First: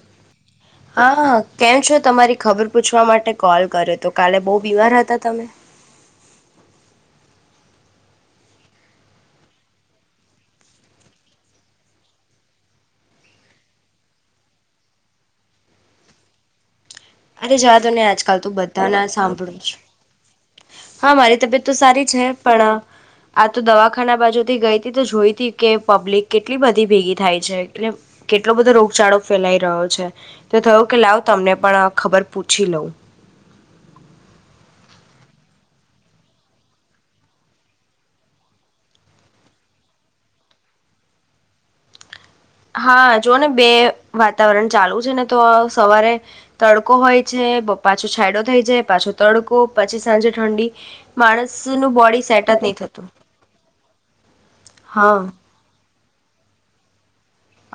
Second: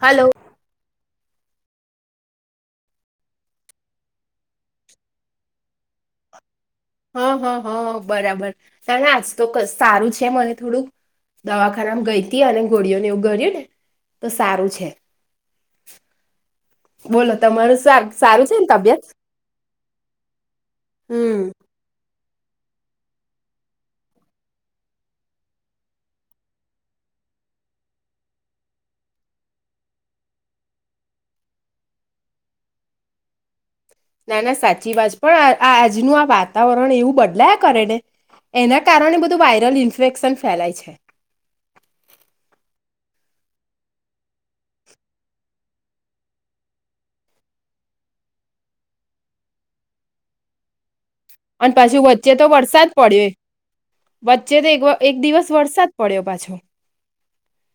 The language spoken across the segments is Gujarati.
હલો. હા કેમ છો તમારી ખબર પૂછવા માટે કોલ કર્યો તો કાલે બહુ બીમાર હતા તમે? હા હં હા બરાબર, ત આજ તો સારું છે મને થોડુંક, દવાખાનામાં ગઈતી અને ઘોળિઓને એવું ગર્યું ને, તો સારું છે. બોલો અરે તમારું જાતો ને સા- આજકાલ સારું છે તું ને બધા તબિયત ના સાંભળું છ. હા મારી હમ તબિયત તો સારી છે. પણ, આ તો દવાખાના બાજુથી ગઈ હતી તો જોઈતી કે પબ્લિક કેટલી બધી ભેગી થાય છે, એટ કેટલો બધો રોગચાળો ફેલાઈ રહ્યો છે તો થયયુ કે લાવ તમને પણ ખબર પૂછી લઉં. ના ના સાચી વાત પણ આજનું આ વાતાવરણ એવું બદલાયા કરે ને, એના કારણે બધું વાયરલ ઇન્ફેક્શન ફેલાય છે. હા જો ને બે વાતાવરણ ચાલુ છે ને તો સવારે, તડકો હોય છે પાછો છાયડો થઈ જાય પાછો તડકો પછી સાંજે ઠંડી. અને માણસનું પાછી બોડી વચ્ચે તો સેટ જ નહી વરસાદ થતું પડ્યો, વચ્ચે તો એક હા દિવસ વરસાદ પડ્યો પાછો.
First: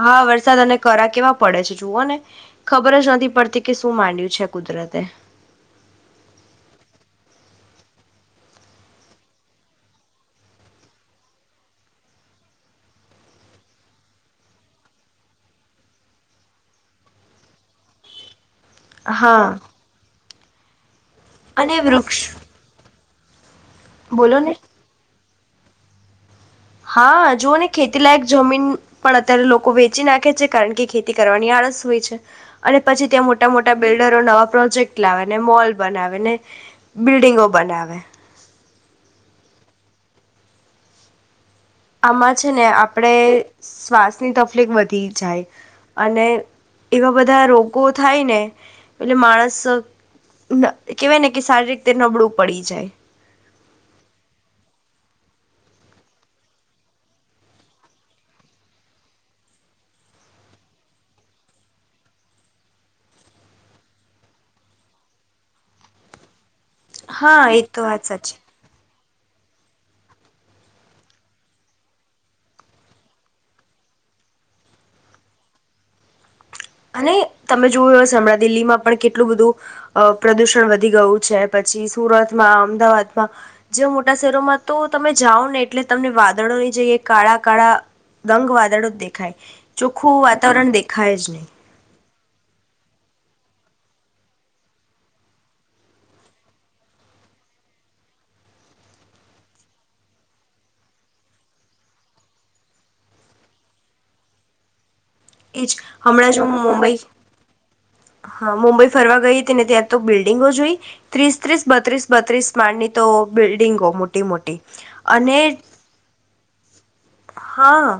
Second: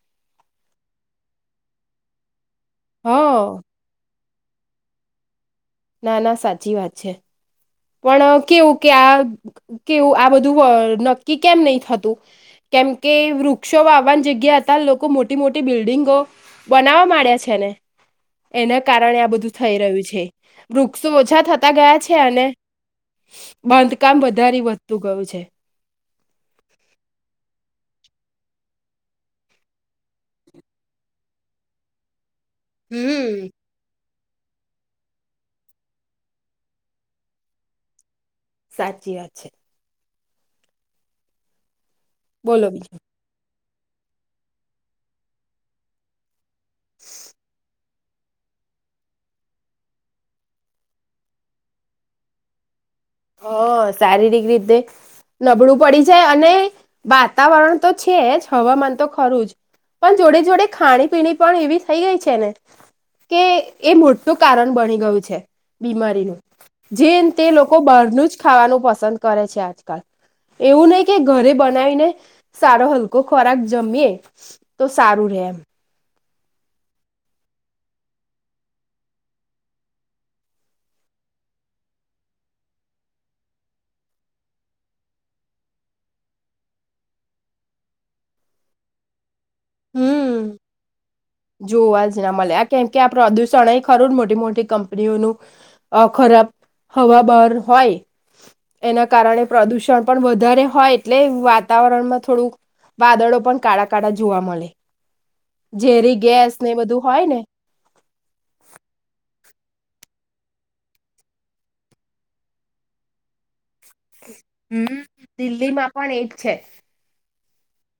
હા વરસાદ અને કરા કેવા પડે છે જુઓ ને. ખબર જ હ નથી પડતી કે શું માંડ્યું છે. કુદરત ના ના સાચી વાત છે પણ કેવું કે આ કેવું આ બધું નક્કી કેમ નહી થતું કેમ કે વૃક્ષો આવવાની જગ્યા હતા લોકો મોટી મોટી બિલ્ડિંગો બનાવવા માંડ્યા છે ને એના કારણે આ હા બધું થઈ રહ્યું છે રુક વૃક્ષો ઓછા થતા અને ગયા છે વૃક્ષ અને બાંધકામ બોલો ને વધારે વધતું ગયું છે હા જુઓ ને ખેતી લાયક જમીન પણ અત્યારે લોકો વેચી નાખે છે કારણ કે ખેતી કરવાની આળસ હોય છે અને પછી ત્યાં હમ મોટા મોટા બિલ્ડ ડરો નવા પ્રોજેક્ટ લાવે ને મોલ બનાવેને બિલ્ડિંગો બનાવે સાચી વાત છે આમાં છે ને બોલો બીજું આપડે શ્વાસની તકલીફ વધી જાય અને એવા બધા રોગ ગો થાય ને એટલે માણસ કહેવાય ને કે શારીરિક રીતે નબળું પડી જાય હ શારીરિક રીતે નબળું પડી જાય અને વાતાવરણ તો છે જ હવામાન તો ખરું જ પણ જોડે જોડે ખાણી પીણી પણ એવી થઈ ગઈ છે ને કે એ મોટું કારણ બની ગયું છે બીમારીનું જેન તે હા લોકો એ લોકો તો બાર વાત નું જ સાચી ખાવાનું પ પસંદ કરે છે આજકાલ એવું નહી કે ઘરે બનાવીને સારો હલકો ખોરાક જમીએ તો સારું રે એમ અને તમે જોવું એ હમણાં દિલ્હીમાં પણ કેટલું બધું પ્રદૂષણ વધી ગયું છે પછી સુરતમાં અમદાવાદમાં જે મોટા શહેરોમાં તો તમે જાઓ ને એટલે તમને વાદળોની જગએ કાળા કાળા દંગ વાદળો જ દેખાય ચોખ્ખું હમ વાતાવરણ દેખાય જ નહી જોવા જ ના મળે આ કેમ કે આ પ્રદુષણ એ ખરું મોટી મોટી કંપનીઓનું ખરાબ હવા બહાર હોય એના કારણે પ્રદુષણ પણ વધારે હોય એટલે વાતાવરણમાં થોડું વાદળો પણ કાળા કાળા જોવા મળે એ જ ઝેરી હણા ગેસ ને એ બધું હોય ને હા મુુંબઈ ફરવા ગઇને ત્યાં તો બિલ્ડિંગો જોઈ ત્રીસ ત્રીસ બત્રીસ બત્રીસ માળની તો બ બિલ્ડીંગો મોટી મોટી હમ અને દિલ્હીમાં પણ એજ છે હા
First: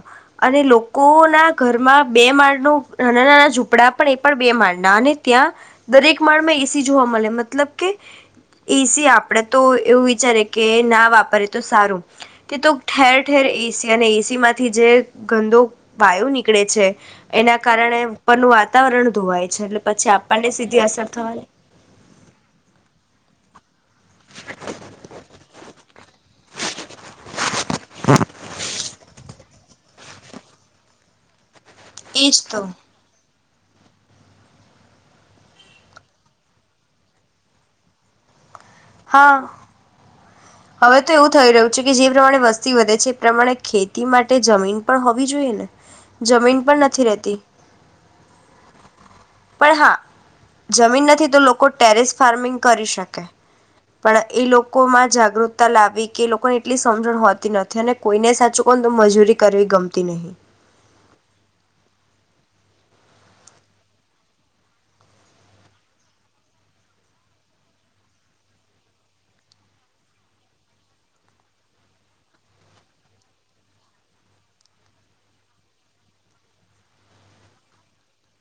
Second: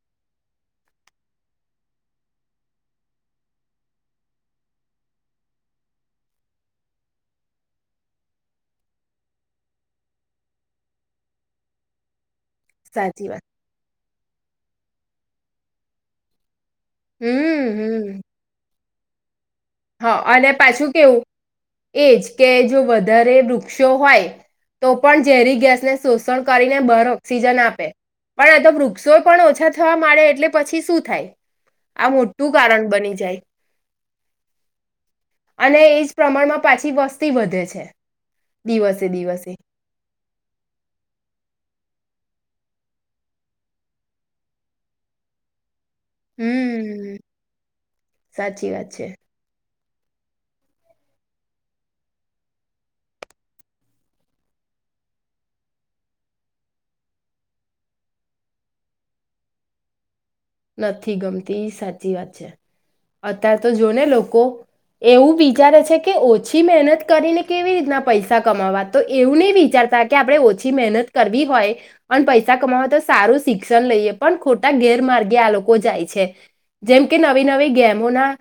અને લોકો ના ઘરમાં બે માળ ન નાના નાના ઝૂંપડા પણ એ પણ બે માળના અને ત્યાં દરેક માળમાં એસી જોવા મળે મતલબ કે એસી આપડે તો એવું વિચારે કે ના વાપરે તો સારું તે તો ઠેર સાચી ઠેર વાત તને એસી માંથી જે ગંદો વાયો નીકળે છે એના હમ કારણે હમ પણ વાતા વાતાવરણ ધોવાય છે એટલે પછી હા આપણને અને સીધી પાછું અસર કેવું, થવાની એજ કે જો વધારે વૃ ક્ષો હોય તો પણ ઝેરી ગેસને શોષણ કરીને ભાર ઓક્સિજન આપે પણ તો વૃક્ષો પણ ઓછા થવા માડે એટલે પછી શું થાય? આ એજ મોટું તો ગારણ બની જાય. અને એજ પ્રમાણમાં પાછી વસ્તી વધે છે દિવસે હા દિવસે. હવે તો એવું થઈ રહ્યું છે કે જે પ્રમાણે વસ્તી વધે છે એ પ્રમાણે ખેતી માટે જમીન પણ હોવી જોઈએ ને. જમીન પણ નથી હમ રેતી. સાચી વાત છે પણ હા જમીન નથી તો લોકો ટેરેસ ફાર્મિંગ કરી શકે પણ એ લોકો માં જાગૃતતા લાવવી કે એ લોકોને એટલી સમજણ હોતી નથી અને કોઈને સાચું કોને તો મજૂરી કરવી ગમતી નહી. નથી ગમતી સાચી વાત છે. અત્યારે તો જો ને લોકો એવું વિચારે છે કે ઓછી મહેનત કરીને કેવી રીતના પૈસા કમાવા તો એવું નહી વિચારતા કે આપડે ઓછી મહેનત કરવી હોય અને પૈસા કમાવવા તો સારું શિક્ષણ લઈએ પણ ખોટા ગેરમાર્ગે ગે કે આ લોકો જાય છે જેમ કે નવી નવી ગેમો ના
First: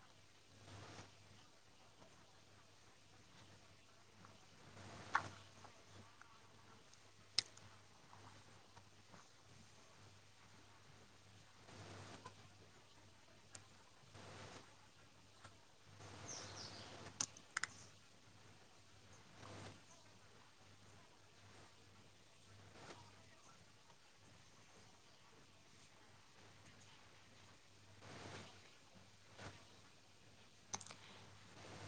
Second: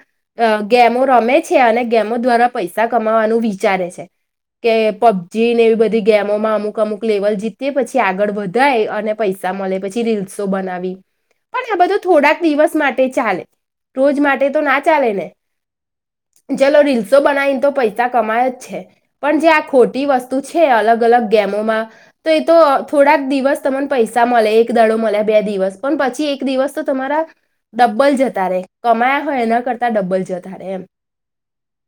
અહ ગેમો રમે છે અને ગેમો દ્વારા પૈસા કમાવાનું વિચારે છે કે પબ જી ને એવી બધી ગેમોમાં અમુક અમુક લેવલ જીતી પછી આગળ વધાય અને પૈસા મલે પછી રીલ્સો બનાવી પણ આ બધું થોડાક દિવસ માટે ચાલે રોજ માટે તો ના ચાલે ને ચલો રીલ્સો બનાવીને તો પૈસા કમાય જ છે. પણ જે આ ખોટી વસ્તુ છે અલગ અલગ ગેમોમાં તો એ તો થોડાક દિવસ તમને પૈસા મળે એક દડો મળે બે દિવસ પણ પછી એક દિવસ તો તમારા ડબ્બલ જતા રહેે કમાયા હોય એના કરતા ડબ્બલ જતા રહેે એમ.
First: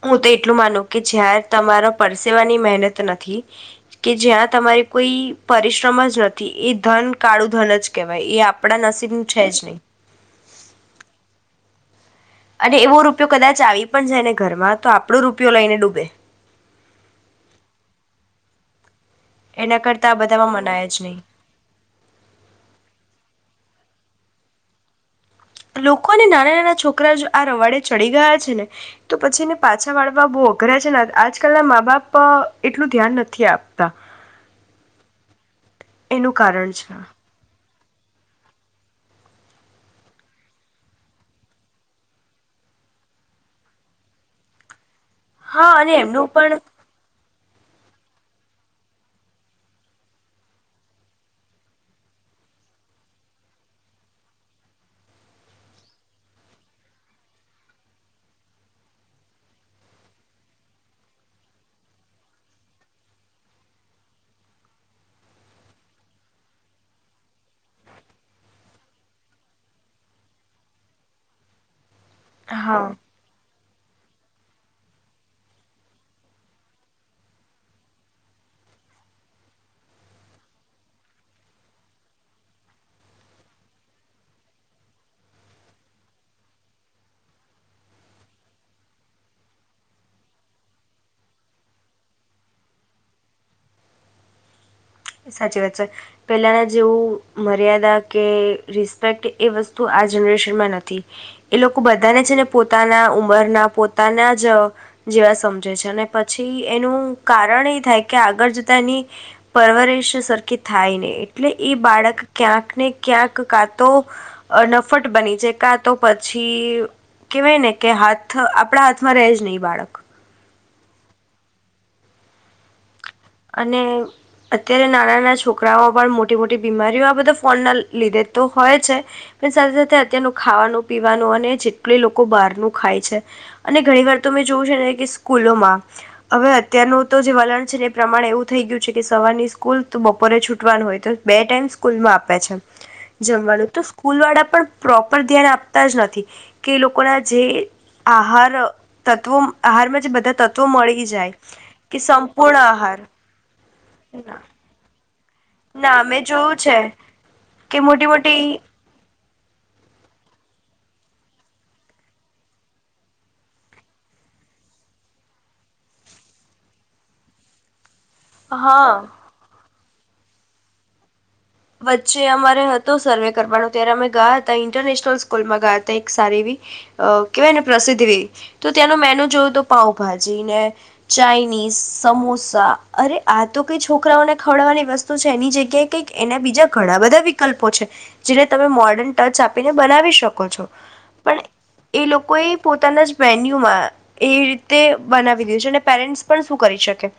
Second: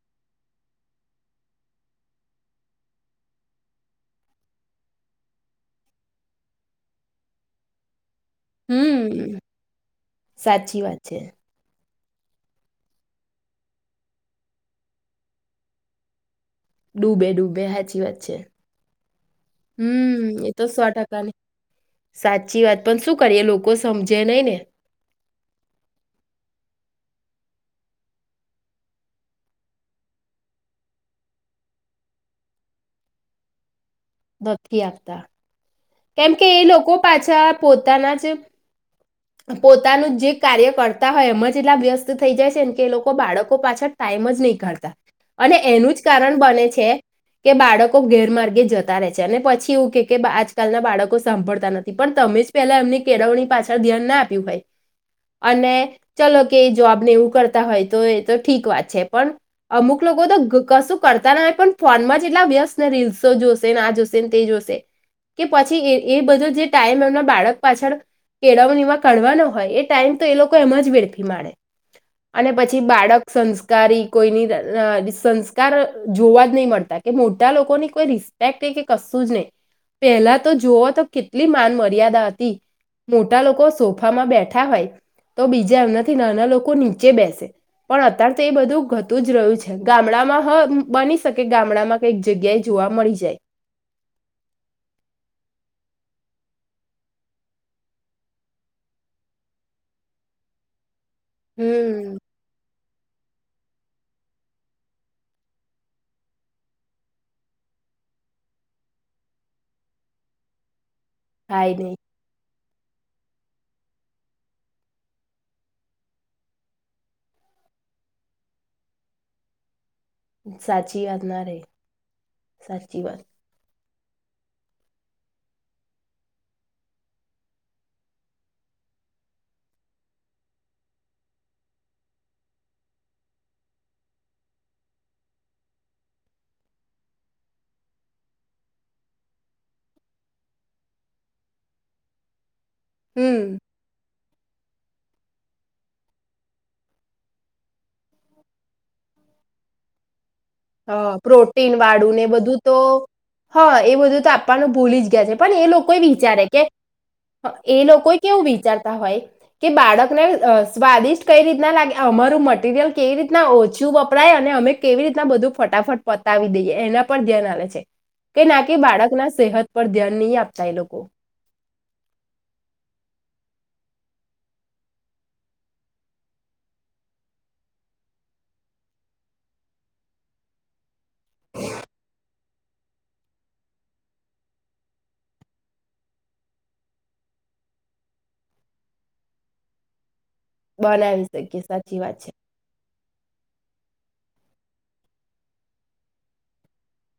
હું તો એટલું માનું કે જ્યાં તમારા પરસેવાની મહેનત નથી કે જ્યાં તમારી કોઈ પરિશ્રમ જ નથી એ ધન કાળુ ધન જ કેહે વાય એ આપડા નસીબનું હમ છે જ નહી. સાચી વાત છે અને એવો રૂપિયો કદાચ આવી પણ જાય ને ઘરમાં તો આપણો રૂપિયો લઈને ડૂબે. ડૂબે ડૂબે હાચી વાત છે. એના કરતાં આ હમ્મ, બધામાં એતો સો મનાય જ નહીં ટકાની સાચી વાત પણ શું કરીએ એ લોક કો સમજે નહી ને. લોકો ને નાના નાના છોકરા જો આ રવાડે ચડી ગયા છે ને તો પછીને પાછા વાળવા બહુ અઘરા છે ને આજકાલના મા બાપ એટલું ધ્યાન નથી આપતા. ધકી આપતા એનું કેમ કે એ કારણ છે લોકો પાછા પોતાના જ પોતાનું જે કાર્ય કરતા હોય એમ જ એટલા વ્યસ્ત થઈ જાય છે ને કે એ લોકો બાળકો પાછળ ટાઈમ જ નહીં કાઢતા. અને હા એનું જ એમનું કારણ પણ બને છે કે બાળકો ગેરમાર્ગે જતા રહે છે અને પછી એવું કે કે આજ આકાલના બાળકો સાંભળતા નથી પણ તમે જ પેલા એમની કેળવણી પાછળ ધ્યાન ના આપ્યું ભાઈ અને ચલો કે જોબ ને એવું કરતા હોય તો એ તો ઠીક વાત છે પણ અમુક લોકો તો ગ કશું કરતા ના હોય પણ ફોન માં જ એટલા વ્યસ્ત ને રીલ્સો જોશે ને આ જોશે ને તે જોશે કે પછી એ એ બધો જે ટાઈમ એમના બાળક પાછળ કેળવવા એવા કનો હોય એ ટાઈમ તો એ લોકો એમ જ વેડફી માડે. અને પછી હા બાળક સંસ કારી કોઈની ર રી સંસ્કાર જોવા જ નહી મળતા કે મોટા લોકોની કોઈ રિસ્પેક્ટ કે કશું જ નહી. પહેલા તો જોુવ તો કેટલી માન મર્યાદા હતી મોટા લોકો સોફામાં બેઠા હોય તો બીજા એમનાથી નાના લોકો નીચે બેસે પણ અત્યારે તો એ બધું ઘતું જ રહ્યું છે ગામડામાં હ બાની શકે ગામડામાં કઈક જગ્યાએ જોવા મળી જાય. સાચી વાત છે પહેલાંના જેવું મર્યાદા કે રિસ્પેક્ટ એ વસ્તુ આ જનરેશનમાં નથી. એ લોકો હમ બધાને છે ને પોતાના ઉ બર ના પોતાના જ જેવા સમજે છે અને પછી એનું કારણ એ થાય કે આગળ જતા એની પરવરે રિશ સરખી થાય નહી. એટલે એ થાય નહીં, બાળક ક્યાંક ને ક્યાંક કા તો અહ નફટ બની જાય કા તો પછી કેવાય ને કે હાથ આપડા હાથમાં રહે જ નહી બાળક. સાચી વાત ના રહે સાચી વાત. અને અત્યારે નાના નાના છોકરાઓ પણ મોટી મોટી બીમારીઓ આ બધા ફોન ના લીધે તો હોય છે પણ સાથે સાથે અત્યારનું ખાવાનું પીવાનું અને જેટલું લોકો બહારનું ખાય છે અને ઘણી વાર તો મેં જોવું છે ને કે સ્કૂલોમાં હવે અત્યારનું તો જે વલણ છે ને પ્રમાણ એવું થઈ ગયું છે કે સવારની સ્કૂલ તો બપોરે છૂટવાનું હોય તો બે ટાઈમ સ્કૂલમાં આપે છે. હમ જમવાનું તો સ્કૂલ વાળા પ્રોપર ધ્યાન આપતા જ નથી કે લોકોના જે આહાર તત્વ આહારમાં જે બધા તત્વ હ પ્રોટીન વાળું ને બધું તો આહાર હા એ બધું તો ના આપવાનું ભૂલી જ [unintelligible] પણ એ લોકો ના મેં વિચારે જોયું કે છે કે એ મોટી લોકો મોટી કેવું વિચારતા હોય કે બાળકને સ્વાદિષ્ટ કઈ રીતના લાગે અમારું મટીરિયલ કેવી રીતના ઓછું વપરાય અને અમે કેવી રીતના બધું ફટાફટ પતાવી દઈએ એના પર ધ્યાન આવે છે કે ના કે હા બાળક ના સેહત પર ધ્યાન નહી આપતા એ લોકો વચ્ચે અમારે હતો સર્વે કરવાનો ત્યારે અમે ગયા હતા ઇન્ટરનેશનલ સ્કૂલમાં ગયા હતા એક સારી એવી કેહેવાય ને પ્રસિદ્ધ એ તો ત્યાંનો મેન્યુ જોવું તો પાઉભાજી ને ચાાઈનીઝ સમોસા અરે આ તો કઈ છોકરાઓને ખવડવાની વસ્તુ છે એની જગ્યાએ કઈક એના બીજા ઘણા બધા વિકલ્પો છે જેને તમે મોર્ડર્ન ટચ આપીને બનાવી શકો બનાવી શકીએ સાચી એ વાત છે લોકો એ પોતાના જ મેન્યુ એ રીતે બનાવી દે છે અને પેરેન્ટ્ પણ શું કરી શકે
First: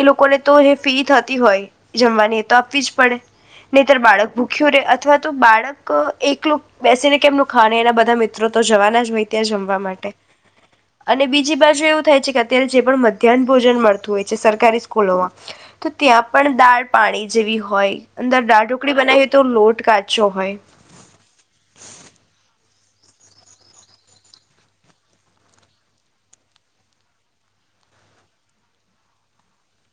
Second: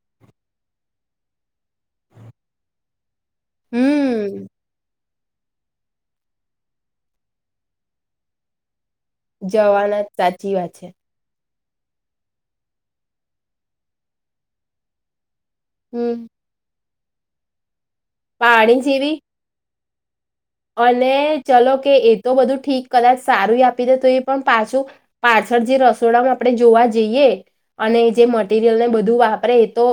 એ લોકોને તો એ ફી થતી હોય જમવાની એ તો આપવી જ પડે નીતર બાળક હમ ભૂખ્યું ર અથવા તો બાળક એકલો બેસીને કેમનું ખાણે એના બધા મિત્રો તો જવાના જ હોય ત્યાં જમવા જવાના માટે સાચી વાત છે અને બીજી બાજુ એવું થાય છે કે અત્યારે જે પણ મધ્યાહન ભોજન મળતું હોય છે સરકારી સ્કૂલોમાં તો હમ ત્યાં પણ દાળ પાણી જેવી હોય અંદર પાણી ડાઢકડી જેવી બનાવીય તો લોટ કાચ અને ચલો કે એ તો બધું ઠીક કદાચ સારું આપી દે તો એ પણ પાછું પાછળ જે રસોડા આપણે જોવા જઈએ અને જે મટીરિયલ ને બધું વાપરે એ તો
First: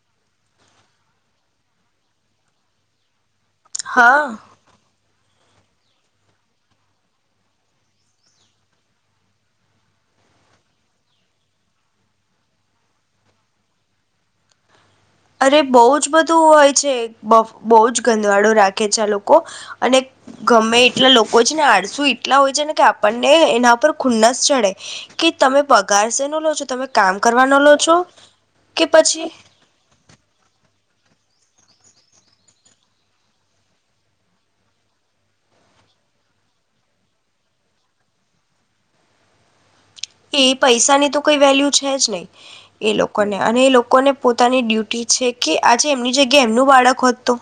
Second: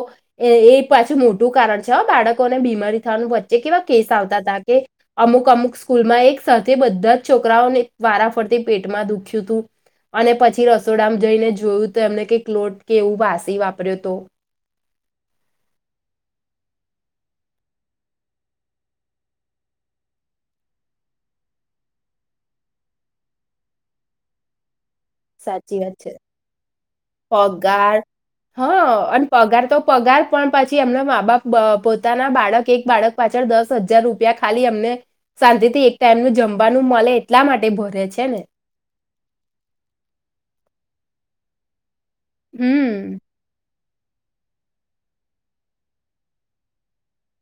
એ પાછું મોટું કારણ છે હ બાળકોને બીમારી થવાનું જે કેવા કેસ હા આવતા હતા કે અમુક અમુક સ્કૂલમાં એક સાથે બધા જ છોકરાઓને વારા ફરતી પેટમાં દુખ્યું હતું અને પછી રસોડામ જઈને જોયું તો એમને કે ક્લોટ કે એવું વાસી વાપર્યો હતો અરે બહુ જ બધું હોય છે બ બહુ જ ગંદવાળો રાખે છે આ લોકો અને ગમે એટલા લોકો છે ને આળસુ એટલા હોય છે ને કે આપણને એના પર ખુન્નસ ચડે કે તમે સાચી વાત પગાર છે સનો લો છો તમે કામ કરવાનો લો પગાર છો કે હા અને પછી પગાર તો પગાર પણ પછી એમના મા બાપ પોતાના બાળક એક બાળક પાછળ દસ હજાર રૂપિયા ખાલી અમને શાંતિથી એક ટાઈમનું જમવાનું મળે એટલા માટે ભરે છે ને એ પૈસાની તો કોઈ વેલ્યુ છે જ નહી એ હમ લોકોને અને એ લોકો લોકોને પોતાની ડ્યુટી છે કે આજે એમની જગ્યા એમનું બાળકત હોત તો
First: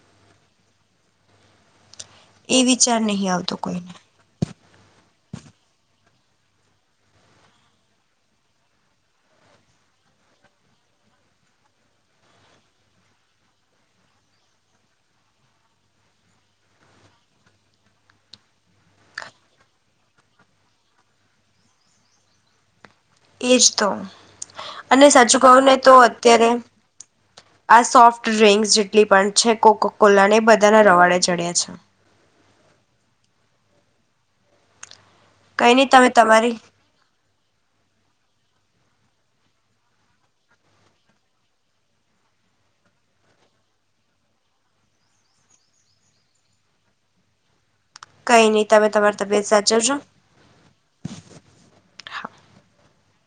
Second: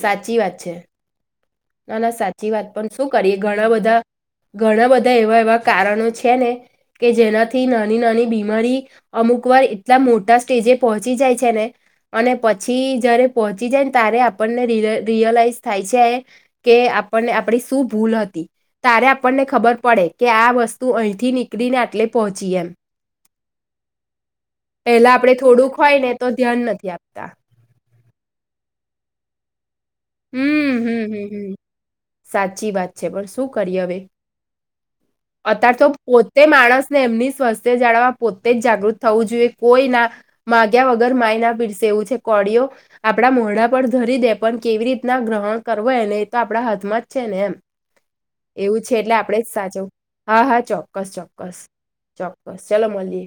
સાચી વાત છે ના ના સાચી એ વાત પણ વિચાર શું નહીં કરીએ આવતો ઘણા કોઈને બધા ઘણા બધા એવા એવા કારણો છે. છે ને કે જેનાથી નાની નાની બીમારી અમુક વાર એટલા મોટા સ્ટેજે પહોંચી જાય છે ને અને પછી જયારે પહોંચી જાય ને ત્યારે આપણને ર રિયલાઈઝ થાય છે એ. કે આપણને આપડી શું ભૂલ હતી તારે આપણને ખબર પડે કે આ વસ્તુ અહીંથી નીકળીને આટલે પહોંચી એમ. એજ તો. અને પેલા આપણે સાચુ કહુને થોડુંક તો હોય ને અત્યારે ધ્યાન નથી આપતા આ સોફ્ટ ડ્રિંકસ જેટલી પણ. છે કોક. હમ હમ સાચી વાત છે પણ શું કરીએ હવે. કઈ અત્યારે તો નહી તમે પોતે તમારી માણસને એમની સ્વાસ્થ્ય જાળવવા પો. તે જ જાગૃત થવું જોઈએ કોઈ ના માગ્યા વગર માય ના પીરસે એવું છે કોડીઓ આપડા મોઢડા પર ધરી દે પણ કેવી રીતના ગ્રહણ કરવો એને એ તો આપણા હાથમાં જ છે ને એમ. કઈ નઈ એવું તમે છે એટલે તમારી આપણેે તબિયત જ સાચવ સાચવું જો. હા હા ચોક્કસ ચોક્કસ ચોક્કસ ચાલો મળએ.